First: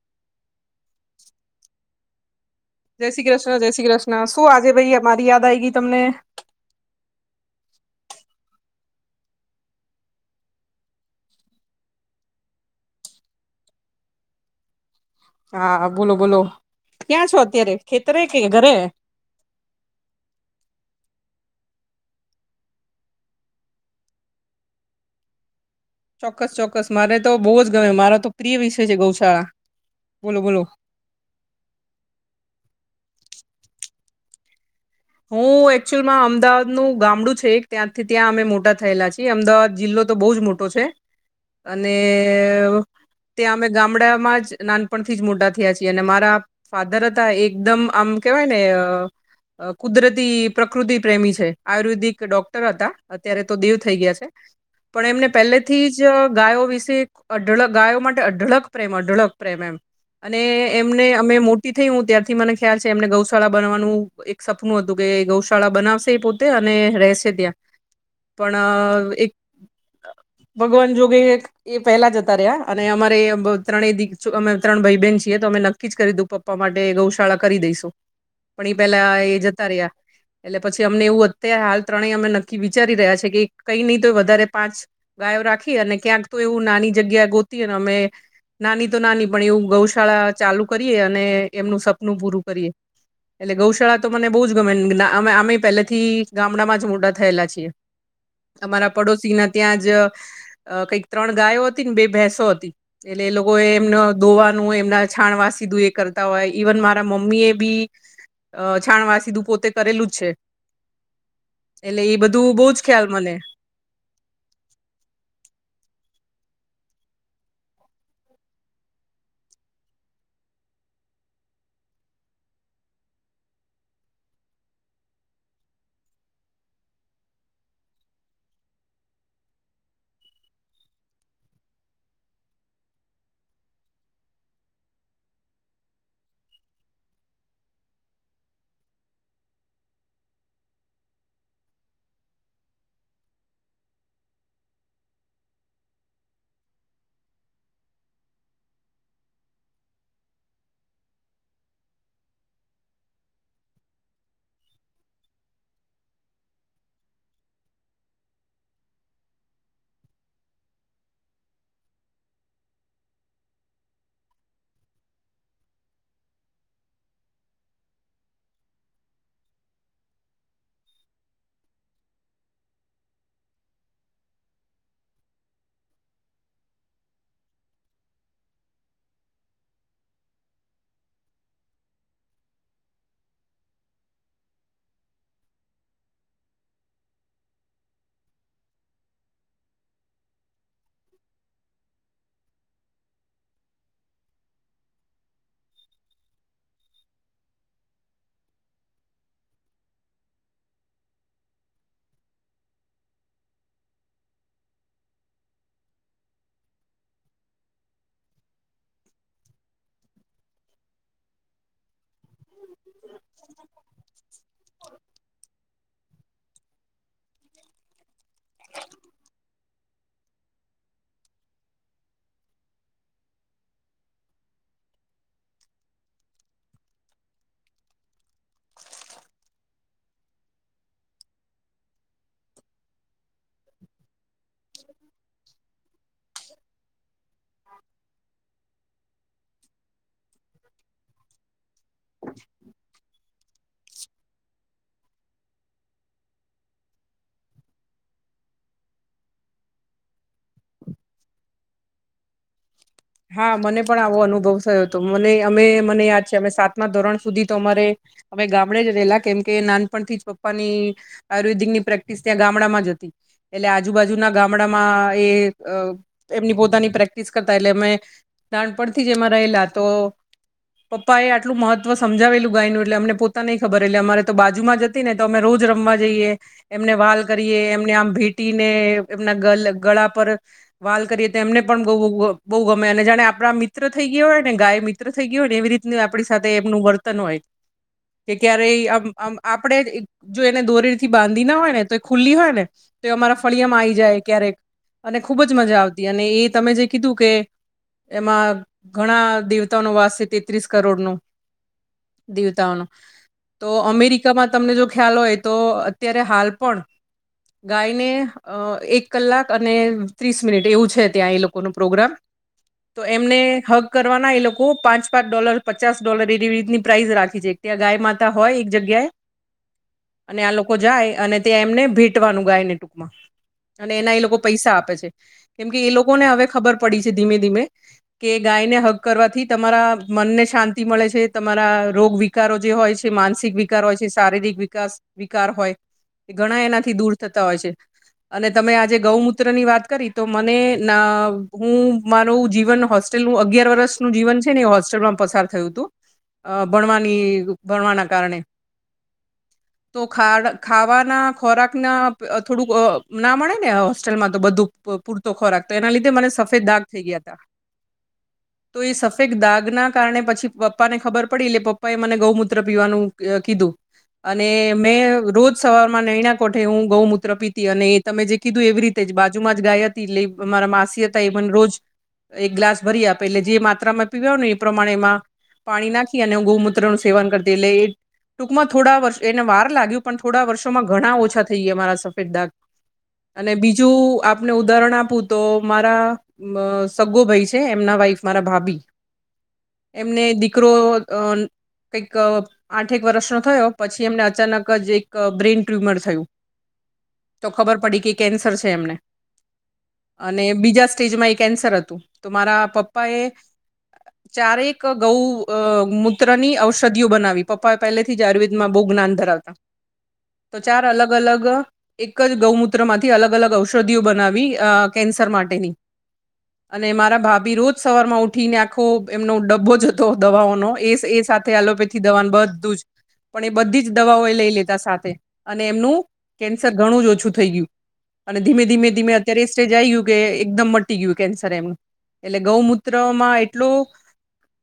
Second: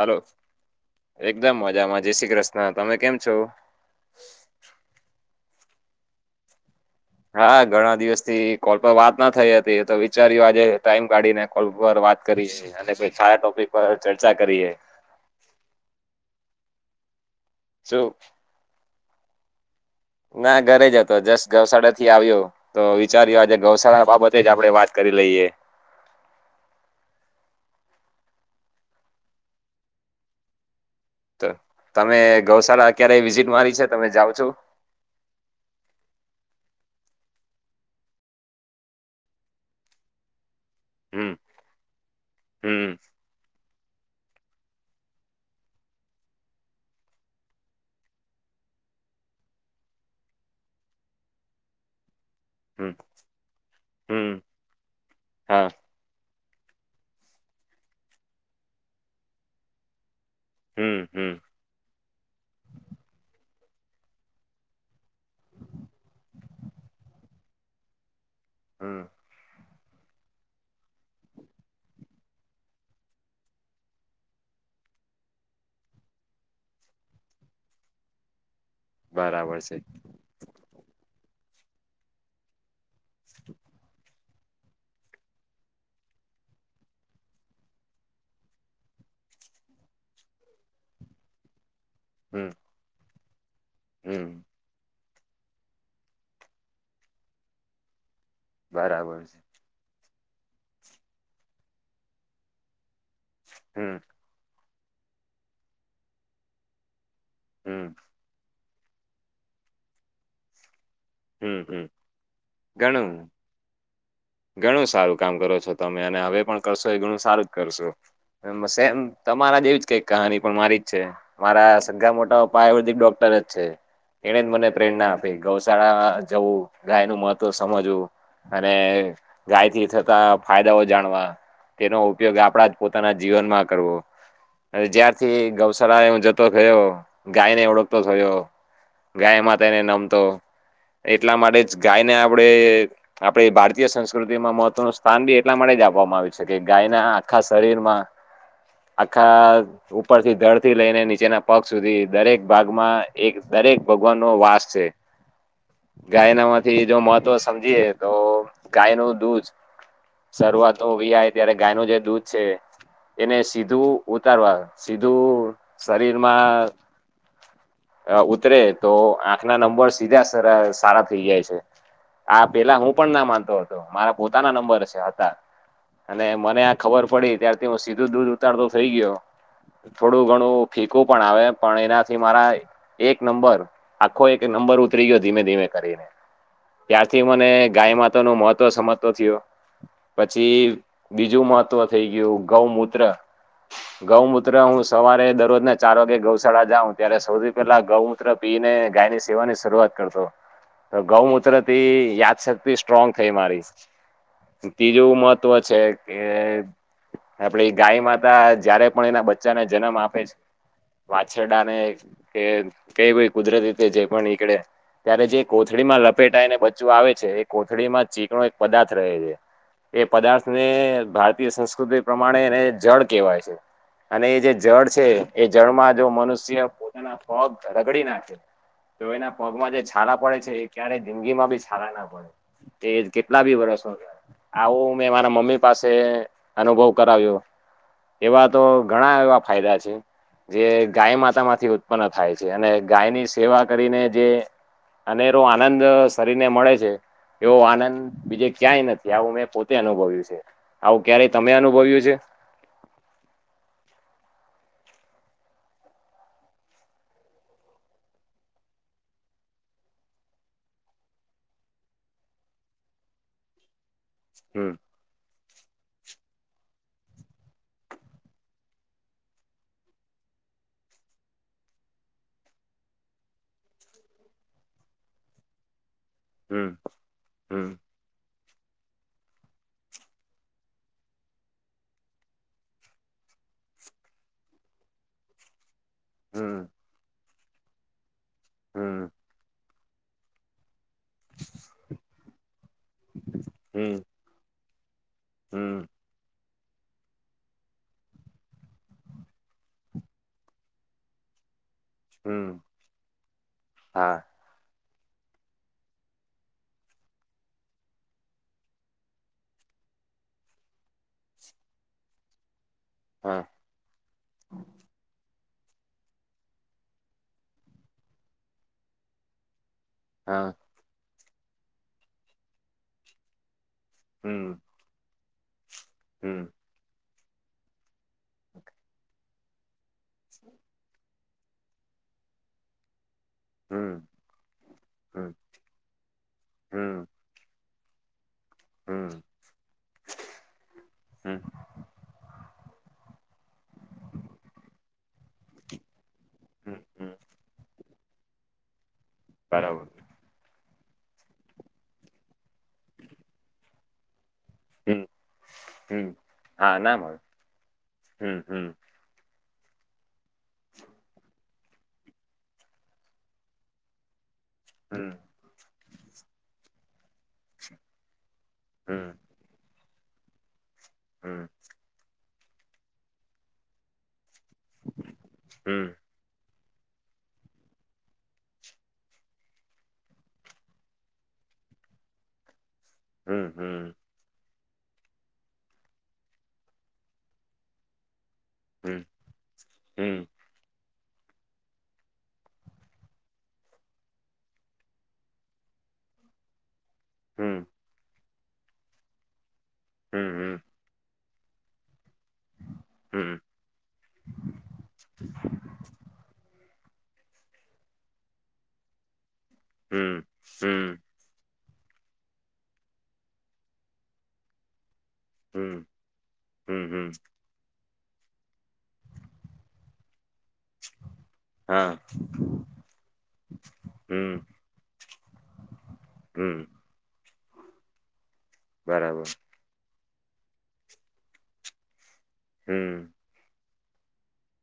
Hello, એકદમ મજામાં. જય શ્રી કૃષ્ણ તમે કેમ છો? ના શું આજે ભઈ અમારી યાદ આઈ ગઈ તમને? હા, ઘણા દિવસ થી કોલ પર વાત ના થઈ હતી તો વિચાર્યું આજે ટાઈમ કાઢીને કોલ પર વાત કરવી છે. અને પછ સારા ટોપિક પર ચર્ચા કરીએે. હા બોલો બોલો. ક્યાં છો અત્યારે? શું ખેતરે કે ઘરે? ના ઘરે જ હતો. જસ્ટ ગૌશાળાથી આવ્યો. તો વિચાર્યું, આજે ગૌશાળા બાબતે જ આપડે વાત કરી લઈએ. ચોક્કસ ચોક્કસ. મારે તો બહુ જ ગમે. મારો તો પ્રિય વિષય છે ગૌશાળા. બોલો બોલો. ત તમે ગૌશાળા ક્યારે વિઝિટ મારી છે? તમે જાવ છો? [inaudible] એકચુલ માં અમદાવાદનું ગામડું છે એક ત્યાંથી ત્યાં અમે મોટા થયેલા છીએ અમદાવાદ જિલ્લો તો બહુ જ મોટો ટુ છે હમ અને હમ ત્યાં અમે ગામડામાં જ નાનપણથી જ મોટા થયા છીએ અને મારા ફાધર હતા એકદમ આમ કેવાય ને અ કુદરતી પ્રકૃતિ પ્રેમી છે આયુર્વેદિક ડોક્ટર હમ હતા અત્યારે તો દેવ થઈ ગયા છે હમ પણ એમને હા પહેલેથી જ ગાયો વિશે અઢળક ગાયો માટે અઢળક પ્રેમ અઢળક પ્રેમ એમ અને હમ એમને હમ અમે મોટી થઈ હું ત્યારથી મને ખ્યાલ છે એમને ગૌશાળા બનવાનું સપનું હતું કે ગૌશાળા બનાવશે એ પોતે અને રેહશે ત્યાં હમ પણ એક ભગવાન જો કે એક એ પહેલા જતા રહ્યા અને અમારે ત્રય દી જો અમે ત્રણ ભાઈ બેન છીએ તો અમે ન કી જ કર્યું તું પપ્પા માટે ગૌશાળા કરી દઈશું પણ એ પેલા એ જતા રહ્યા [inaudible] એટલે પછી અમને એવું અત્યારે હાલ ત્રણેય અમે નક્કી વિચારી રહ્યા છે કે કઈ નહી તો વધારે પાંચ ગાયો રાખી અને ક્યાંક તો એવું નાની જગ્યા ગોતી ને અમે નાની તો નાની પણ એવું ગૌશાળા ચાલુ કરીએ અને એમનું સ પનું પુરુ હમ કરીએ એટલે ગૌશાળા તો મને હમ બહુ જ મે ના આમેય અમે પેલેથી ગામડામાં જ મોટા થયેલા છીએ તો અમારા બરાબર છે પડોશીના ત્યાં જ કંઈક ત્રણ ગાયો હતી ને બે ભેંસો હતી એટલે એ લોકો એ હમ એમનો દોવાનું એમના છાણ વાસી દુ એ કરતા હોય ઈવન મારા મમ્મી એ બી હમ અ છાણ વાસી દુ પોતે કરેલું જ છે હમ હમ એટલે એ બધું બઉ જ ખ્યાલ મને [unintelligible] ઘણું સારું કામ કરો છો તમે અને હવે પણ કરશો એ ઘણું સારું જ કરશો સેમ તમારા જ એવી જ કઈક કહાની પણ મારી છે મારા સગા મોટા પપ્પા આયુર્વેદિક ડોક્ટર જ છે એણે જ મને પ્રેરણા આપી ગૌશાળા જવું ગાય નું મત તો સમજવું અને ગાયથી થતા ફાયદાઓ જાણવા તેનો ઉપયોગ આપણા જ પોતાના જીવનમાં કરવો જ્યારથી ગૌશળા એ હું જતો થયો ગાયને ઓળખતો થયો ગાય માતા ને નમતો એટલા માટે જ ગાયને આપણેે આપણે ભારતીય સંસ્કૃતિમાં મહત્વનું સ્થાન બી એટલા માટે જ આપવામાં આવ્યું છે કે ગાયના આખા શરીરમાં આખા ઉપરથી ધડ થી લઈને નીચેના પગ સુધી દરેક ભાગમાં એક દરેક ભગવાન નો વાસ છે ગાય ના માંથી જો મહત્વ સમજીયે તો ગાય નું દૂધ શરૂઆત નું વિયાય ત્યારે ગાય નું જે દૂધ છે એને સીધું ઉતારવા સીધું શરીરમાં અ ઉતરે તો આંખ ના નંબર સીધા સર સારા થઈ જાય છે આ પેલા હું પણ ના માનતો હતો મારા પોતાના નંબર છે હતા અને મને આ ખબર પડી ત્યારથી હું સીધું દૂધ ઉતારતો થઇ ગયો થોડું ઘણું ફીકું પણ આવે પણ એનાથી મારા અ એક નંબર આખો એક નંબર ઉતરી ગયો ધીમે ધીમે કરીને ત્યારથી મને ગાય માત નું મહત્વ સમજતો થયો પછી બીજું મહત્વ થઈ ગયું ગૌમૂત્ર ગૌમૂત્ર હું સવારે દરરોજ ના ચાર વાગે ગૌશાળા જાઉ ત્યારે સૌથી પેલા ગૌમૂત્ર પી ને ગાયની સેવા ની શરૂઆત કરતો અને ગૌમૂત્ર યાદશક્તિ સ્ટ્રોંગ થઈ મારી. ત્રીજુવું મહત્વ છે કે. આપડી ગાય માતા જયારે પણ એના બચ્ચાને જન્મ આપે છે. વાછરડા ને કે કઈ ભઈ કુદરતી રીતે જે પણ નીકડે ત્યારે જે કોથળીમાં લપેટાઈને બચ્ચું આવે છે, એ કોથળીમાં ચીકણો એક પદાર્થ રહે છે. એ પદાર્થ ને ભારતીય સંસ્કૃતિ પ્રમાણે એને જળ કહેવાય છે. અને એ જે જળ છે એ જળમાં જો મનુષ્ય પોતાના પગ રગડી નાખે તો એના પગમાં છારા પડે છે એ ક્યારેય જિંદગીમાં બી છારા ના પડે. તેર કેટલા બી વરસ નો થાય. આવું મેં મારા મમ્મી પાસે અનુભવ કરાવ્યો એવા તો ઘણા એવા ફાયદા છે જે ગાય માતા માંથી ઉત્પન્ન થાય છે અને ગાયની સેવા કરીને જે અનેરો આનંદ શરીર ને મળે છે એવો આનંદ બીજે ક્યાંય નથી આવું મેં પોતે અનુભવ્યું છે. આવું ક્યારેય તમે અનુભવ્યું છે? હા, મને પણ આવો અનુભવ થયો હતો. મને અમે મને યાદ છે અ સાતમા ધોરણ સુધી તો અમારે અમે ગામડે જ રહેલા કેમ નાનપણ થી જ પપ્પાની આયુર્વેદિક ની પ્રેક્ટિસ ત્યાં ગામડામાં જ હતી. એટલે આજુબાજુના હમ ગામડામાં એ અ એમની પોતાની પ્રેક્ટિસ કરતા એટલે અમે નાનપણથી જ એમાં રહેલા તો પપ્પા એ આટલું મહત્વ સમજાવેલું ગાયનું એટલે અમને પોતાનેય ખબર એટલે અમારે તો બાજુમાં જ તો અમે રોજ રમવા જઈએ હમ એમને વાલ કરીએ હમ એમને આમ ભે ટી ને એમના ગળા પર વાલ કરીએ તો એમને પણ બઉ- બઉ ગમ મે અને જાણે આપણા મિત્ર થઈ ગયા હોય ને ગાય મિત્ર થઈ ગયો હોય ને એવી રીતની આપણી સાથે હમ એમનું વર્તન હોય. કે ક્યારેય હમ આમ- આમ આપણેે જો એને દોરે થી બાંધી ના હોય ને તો એ ખુલ્લી હોય ને તો એ અમારા ફળિયામાં હમ આવી જાય ક્યારેક અને ખુબ જ મજા હમ આવતી. અને એ તમે જે કીધું કે એમાં ઘણા દેવતાઓનો વાસ છે તેત્રીસ કરોડ નો. હમ દેવતાઓનો. તો હા અમેરિકામાં તમને જો ખ્યાલ હોય તો અત્યારે હાલ પણ ગાયને અ એક કલાક અને ત્રીસ મિનિટ એવું છે ત્યાં એ લોકોનુ પ્રોગ્રામ. તો એમને હા હગ કરવાના એ લોકો પાંચ પાંચ ડોલર પચાસ ડોલર એવી રીતની પ્રાઇસ રાખે છે ત્યાં ગાય માતા હોય એક જગ્યાએ. અને હા આ લોકો જાય અને ત્યાં એમને ભેટવાનું ગાયને ટૂંકમાં. અને એના એ લોકો હમ પૈસા આપે છે કેમ કે એ લોકોને હમ હવે ખબર પડી છે ધીમે -ધીમે. કે ગાયને હગ કરવાથી તમારા મનને શાંતિ મળે છે તમારા રોગ વિકારો જે હોય છે. માનસિક વિકાર હમ હોય છે શારીરિક વિકાસ હમ વિકાર હોય. એ ઘણા એનાથી હમ દૂર થતા હોય છે. અને તમે આજે હમ ગૌમૂત્ર ની વાત કરી તો મને ના હમ હું મારું જીવન હોસ્ટેલનું અગિયાર વર્ષનું જીવન છે ને એ હોસ્ટેલ માં પસાર થયું હતું. અ હમ હમ ભણવાની ભણવાના કારણે. બરાબર. તો ખા ખાવાના ખોરાકના થોડુંક ના મળે ને હોસ્ટેલમાં તો બધું. હમ પૂરતો ખોરાક તો એના લીધે હમ મને સફેદ હા દાગ ના થઈ મળે ગયા હતા હમ હમ તો એ સફેદ દાગ ના કારણે પછી પપ્પા ને ખબર પડી એટલે પપ્પા એ મને ગૌમૂત્ર પીવાનું કીધું. અને હમ મેં રોજ સવારમાં નૈણા કોઠે હું ગૌમૂત્ર પીતી અને તમે જે કીધું એવી રીતે હમ જ બાજુમાં જ ગાય હતી એટલે અમારા માસી હતા એ હમ મને રોજ. ગ્લાસ ભરી એટલે જે માત્રામાં પીવા ને એ પ્રમાણે એમાં પાણી હમ નાખ ધિયાને ગૌમૂત્રનું સેવન કરજે. ટૂંકમાં થોડા વર્ષ એને વાર લાગ્યું પણ થોડા વર્ષોમાં ઘણા ઓછા થઈ ગયા મારા સફેદ દાગ [inaudible] અને બીજું આપને ઉદાહરણ આપું તો મારા અ સગો ભાઈ છે એમના વાઈફ મારા ભાભી હમ એમને હમ હમ દીકરો અ કઈક અ આઠેક વર્ષનો થયો પછી એમને અચાનક જ એક બ્રેઇન ટ્યુમર થયું તો ખબર પડી કે કેન્સર છે એમને અને હમ હમ બીજા સ્ટેજમાં એક કેન્સર હતું તો મારા પપ્પા હમ એ હમ ચારેક ગૌ અ મૂત્રની ઔ ષધિ ઓ બનાવી પપ્પા પેલે થી આયુર્વેદમાં બહુ જ્ઞાન ધરાવયુ હમ તો ચાર હમ અલગ અલગ અ એક જ ગૌમૂત્રમાંથી અલગ અલગ ઔષધિઓ બનાવી અ કેન્સર માટેની હમ અને હમ હમ મારા ભાભી રોજ સવાર માં ઉઠીને આખુ એમનો ડબ્બો જ હતો દવાઓનો એ સ સા થે હા એલોપેથી દવાનું બધું જ પણ એ બધી જ દવાઓ એ હમ લઈ લેતા સાથે અને એમનું હમ કેન્સર ઘણું જ ઓછું થઈ ગયું અને ધીમે ધીમે ધીમે બરાબર અત્યારે એ સ્ટેજ આ ગયું કે એકદમ મ ટ ટી ગયું કેન્સર એમ નું એટલે હમ ગૌમૂત્રમાં એટલું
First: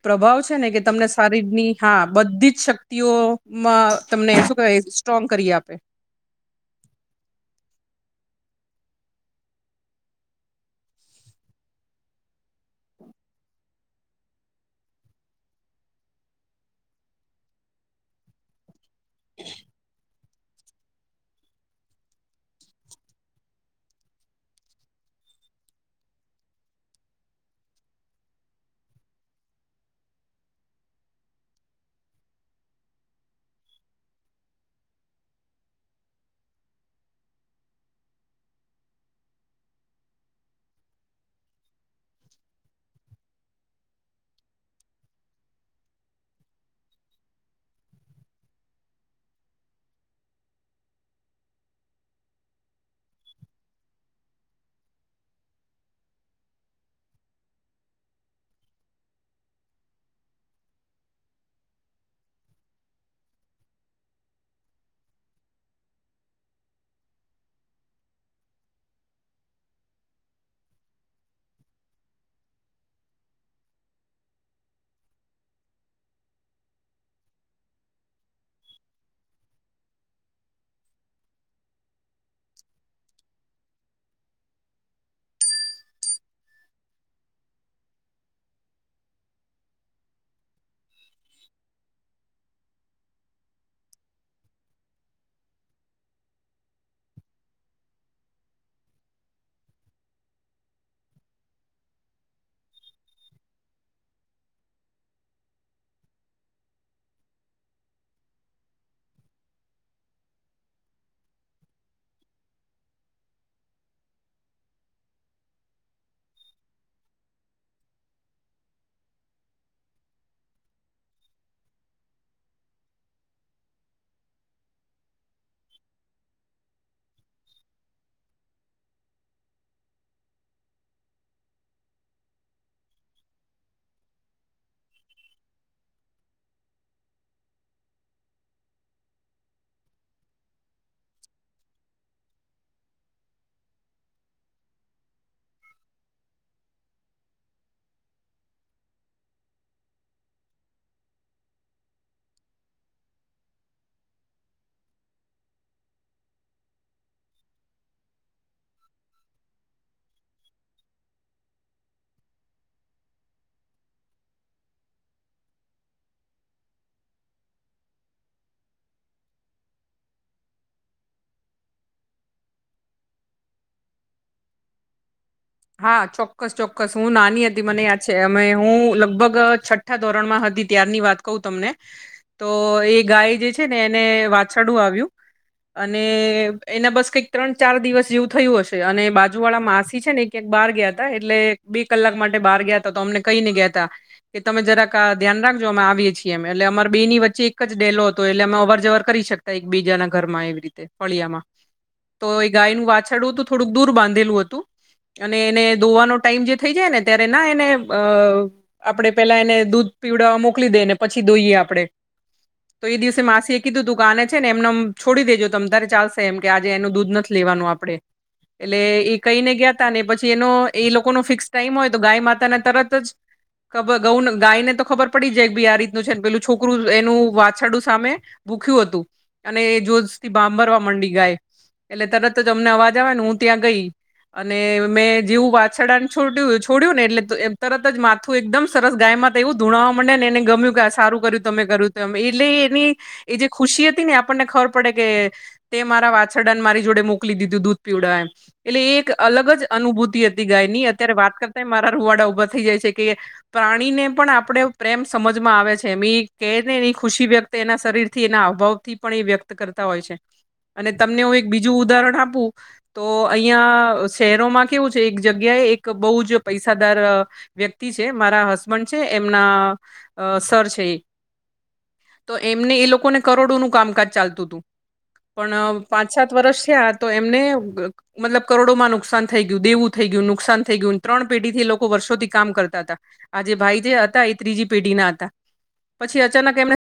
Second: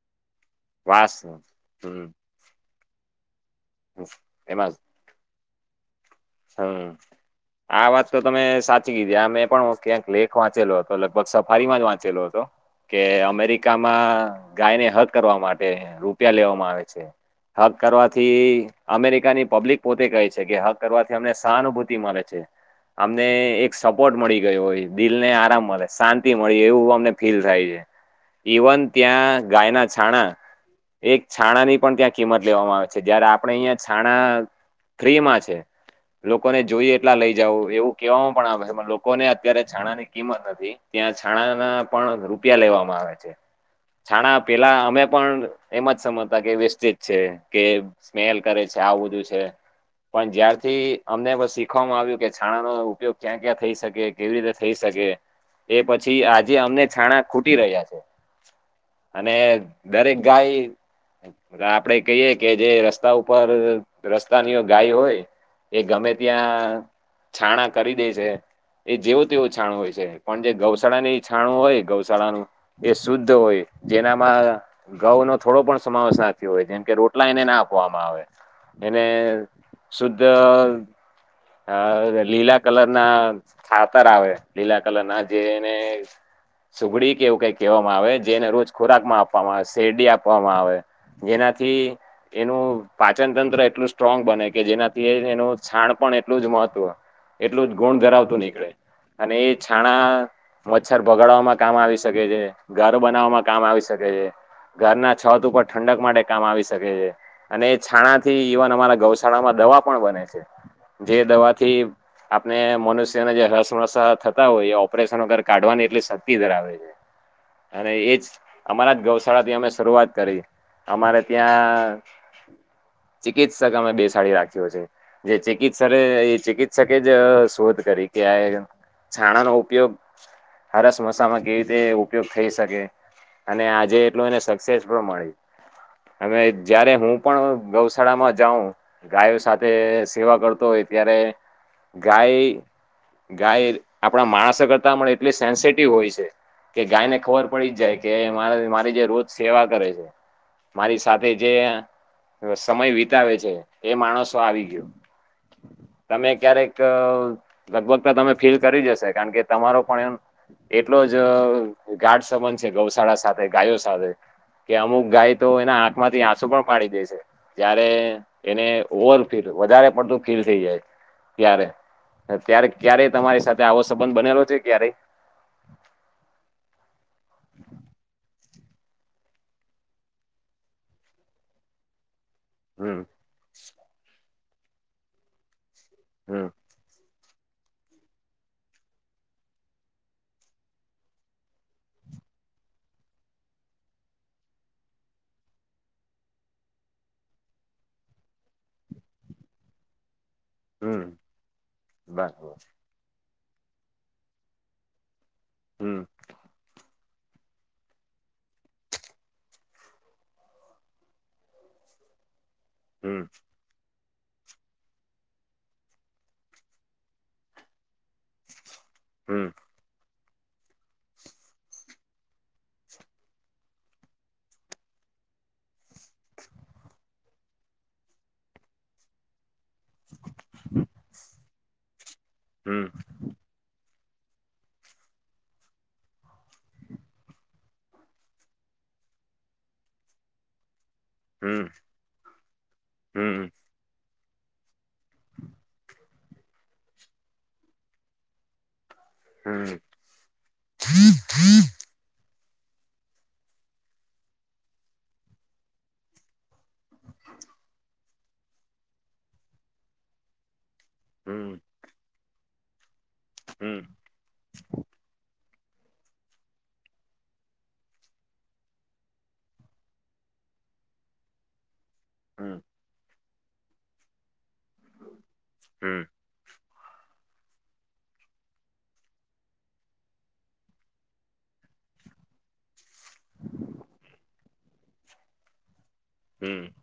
પ્રભાવ છે ને કે તમને વાસ શારીરની હા હમ બધી જ શક્તિઓ માં હમ તમને શું કેવાય સ્ટ્રોંગ કરી આપે હા આ વાત તો તમે સાચી કીધી આ મેં પણ ક્યાંક લેખ વાંચેલો હતો લગભગ સફારીમાં જ વાંચેલો હતો. કે અમેરિકામાં ગાયને હગ કરવા માટે રૂપિયા લેવામાં આવે છે. હક કરવાથી અમેરિકાની પબ્લિક પોતે કહે છે કે હક કરવા એમને સહાનુભૂતિ મલે છે. અમને એક સપોર્ટ મળી ગયો હોય દિલ ને આરામ મળે શાંતિ મળે એવું અમને ફીલ થાય છે. ઇવન ત્યાં ગાયના છાણા એક છાણા ની પણ ત્યાં કિંમત લેવામાં આવે છે જયારે આપણે અહિયાં છાણા ફ્રીમાં છે લોકોને જોઈએ એટલા લઈ જાવું એવું કેવામાં પણ આવે છે પણ લોકોને અત્યારે છાણાની કિંમત નથી. ત્યાં છાણાના પણ રૂપિયા લેવામાં આવે છે. છાણા પેલા અમે પણ એમ જ સમજતા કે વેસ્ટેજ છે કે સ્મેલ કરે આવું બધું પણ ત્યાં થી અમને બ શીખવામાં આવ્યું કે છાણા નો ઉપયોગ ક્યાં ક્યાં થઈ શકે કેવી રીતે થઈ શકે એ પછી આજે અમને છાણા ખૂટી રહ્યા છે. અને દરેક ગાય આ આપડે કહીએ કે જે રસ્તા ઉપર અ રસ્તાની ગાય હોય એ ગમે ત્યાં છાણા કરી દે છે. એ જેવું તેવું છાણું હોય છે પણ જે ગૌશાળા ની એ છાણું હોય ગૌશાળાનું એ શુદ્ધ હોય જેનામાં અ ઘઉ નો થોડો પણ સમાવેશ ના થયો હોય જેમ કે રોટલા એને ના આપવામાં આવે એને અ શુદ્ધ અ હા લીલા કલર ના છાતર આવે લીલા કલર ના જે એને સુગડી કે એવું કઈ કહેવામાં આવે જે એને રોજ ખોરાક માં આપવામાં આવે શેરડી આપવામાં આવે જેનાથી એનું પાચન તંત્ર એટલું સ્ટ્રોંગ બને કે જેનાથી એનું છાણ પણ એ એટલું જ મહત્વનું એટલું જ ગુણ ધરાવતું નીકળે અને એ છાણા મચ્છર ભગાડવામાં કામ આવી શકે છે ઘરો બનાવવામાં કામ આવી શકે છે. ઘરના છત ઉપર ઠંડક માટે કામ આવી શકે છે. અને એ છાણાથી ઇવન અમારા ગૌશાળામાં દવા પણ બને છે. એ દવાથી આપણે મનુષ્યને જે હરસમસા થતા હોય એ ઓપરેશન વગર કાઢવાની એટલી શક્તિ ધરાવે અને એજ અમારા જ ગૌશાળા થી અમે શરૂઆત કરી અમારે ત્યાં ચિકિત્સક અમે બેસાડી રાખ્યો જે સર એ ચિકિત્સકે જ શોધ કરી કે આ છાણાનો ઉપયોગ હરસ મસામાં કેવી રીતે ઉપયોગ થઈ શકે અને આજે એટલું એને સક્સેસ પણ મળી હવે જયારે હું પણ ગૌશાળામાં જાઉં ગાયો સાથે સેવા કરતો હોય ત્યારે ગાય ગાય આપણા માણસો કરતા પણ એટલી સેન્સટિવ હોય છે. કે ગાયને ખબર પડી જ જાય કે મા મારી જે રોજ સેવા કરે છે મારી સાથે જે સમય વિતાવે છે એ માણસો આવી ગયો તમે ક્યારેક લગભગ તો તમે ફીલ કરી જશે કારણ કે તમારો પણ એમ એટલો જ ગાઢ સંબંધ છે ગૌશાળા સાથે ગાયો સાથે કે અમુક ગાય તો એના આંખમાંથી આંસુ પણ પાડી દે છે. ત્યારે એને ઓવરફીલ વધારે પડતું ફીલ થઈ જાય ત્યારે ત્યારે ક્યારેય તમારી સાથે આવો સંબંધ બનેલો છે ક્યારેય હા ચોક્કસ ચોક્કસ હું નાની હતી મને યાદ છે અ હું લગભગ છઠઠા ધોરણ માં હતી ત્યારની વાત કહું તમને તો એ હમ ગાય જે ને એને વાછડું આવ્યું અને હમ એના બસ કંઈક ત્રણ ચાર દિવસ જેવું થયું હશે અને બાજુ વાળા માસી છે ને કેક બાર ગયા તા એટલે બે કલાક માટે બહાર ગયા ત તો અમને કઈ ને ગયાતા કે તમે જરાક આ ધ્યાન રાખજો અમે આવીએ છીએ એમ એટલે અમારે બે ની વચ્ચે એક જ ડેલો હતો એટલે અમે અવર જવર કરી શકીએ એક બીજા ના ઘરમાં એવી રીતે હમ ફળિયામાં તો બરાબર ગાય નું વાછરડું હતું તો થોડુંક દૂર બાંધેલું હતું અને એને હમ દોવાનો ટાઈમ જે થઈ જાય ને ત્યારે ના એને અ આપણે પેલા એને દૂધ પીવડાવા મોકલી દઈ ને પછી દોઈએ આપણે [unintelligible] તો એ દિવસે માસી એ કીધું તું કાને છે ને એમનેમ છોડી દેજો તમ તારે ચાલશે એમ કે આજે એનું દૂધ નથી લેવાનું આપડે એટલે એ કઈને હમ ગ્યા તા ને પછી એનો એ લોકો ન ફિક્સ ટાઈમ હોય તો ગાય માતા ના તરત જ ગ ગાયને તો ખબર પડી જાય ભી આ રીતનું છે ને પેલું છોકરું એનું વાછડું સામે ભૂખ્યું હતું. અને એ જોજ થી ભભરવા મંડી જાય એટલે તરત જ અમને હમ અવાજ આવે ને ત્યાં ગઈ અને મેં જેવું વાછરડાને છોડયું છોડ્યું ને એટલે તરત જ માથું એકદમ સરસ ગાયમાં એવું ધુણાવવા મંડે ને એને ગમ્યું કે આ સારું કર્યું તમે હમ કર્યું ગમે એટલે એની એ હમ જે ખુશી હતી ને આપણને ખબર પડે કે તે મારા વાછરડાને મારી જોડે મોકલી દીધું દૂધ પીવડાવા એમ, એટલે એક અલગ જ હમ અનુભૂતિ હતી ગાય ની, અત્યારે વાત કરતા મારા રૂવાડા ઉભા થઈ જાય છે કે પ્રાણીને પણ આપણે પ્રેમ સમજમાં આવે છે મે કે ને એની ખુશી વ્યક્ત તે એના શરીર થી એના હાવ ભાવથી પણ એ વ્યક્ત કરતા હોય છે. અને તમને હમ હું એક બીજું ઉદાહરણ આપું તો હમ અહિયાં શહેરોમાં કેવું છે એક જગ્યાએ એક બહુ જ પૈસાદાર વ્યક્તિ છે મારા હસબન્ડ છે એમના સર છે એ. તો હમ એમને એ લોકોને કરોડોનું કામકાજ ચાલતું હતું. પણ પાંચ છ વર્ષ થયા તો એમને મતલબ કરોડોમાં નુ નુકસાન થઈ ગયું દેવું થઈ ગયું, નુકસાન થઈ ગયું, ત્રણ પેઢથી લોકો વર્ષોથી કામ કરતા હતા. આ જે ભાઈ જે હતા એ ત્રીજી પેઢી ના હતા. પછી અચાનક એમને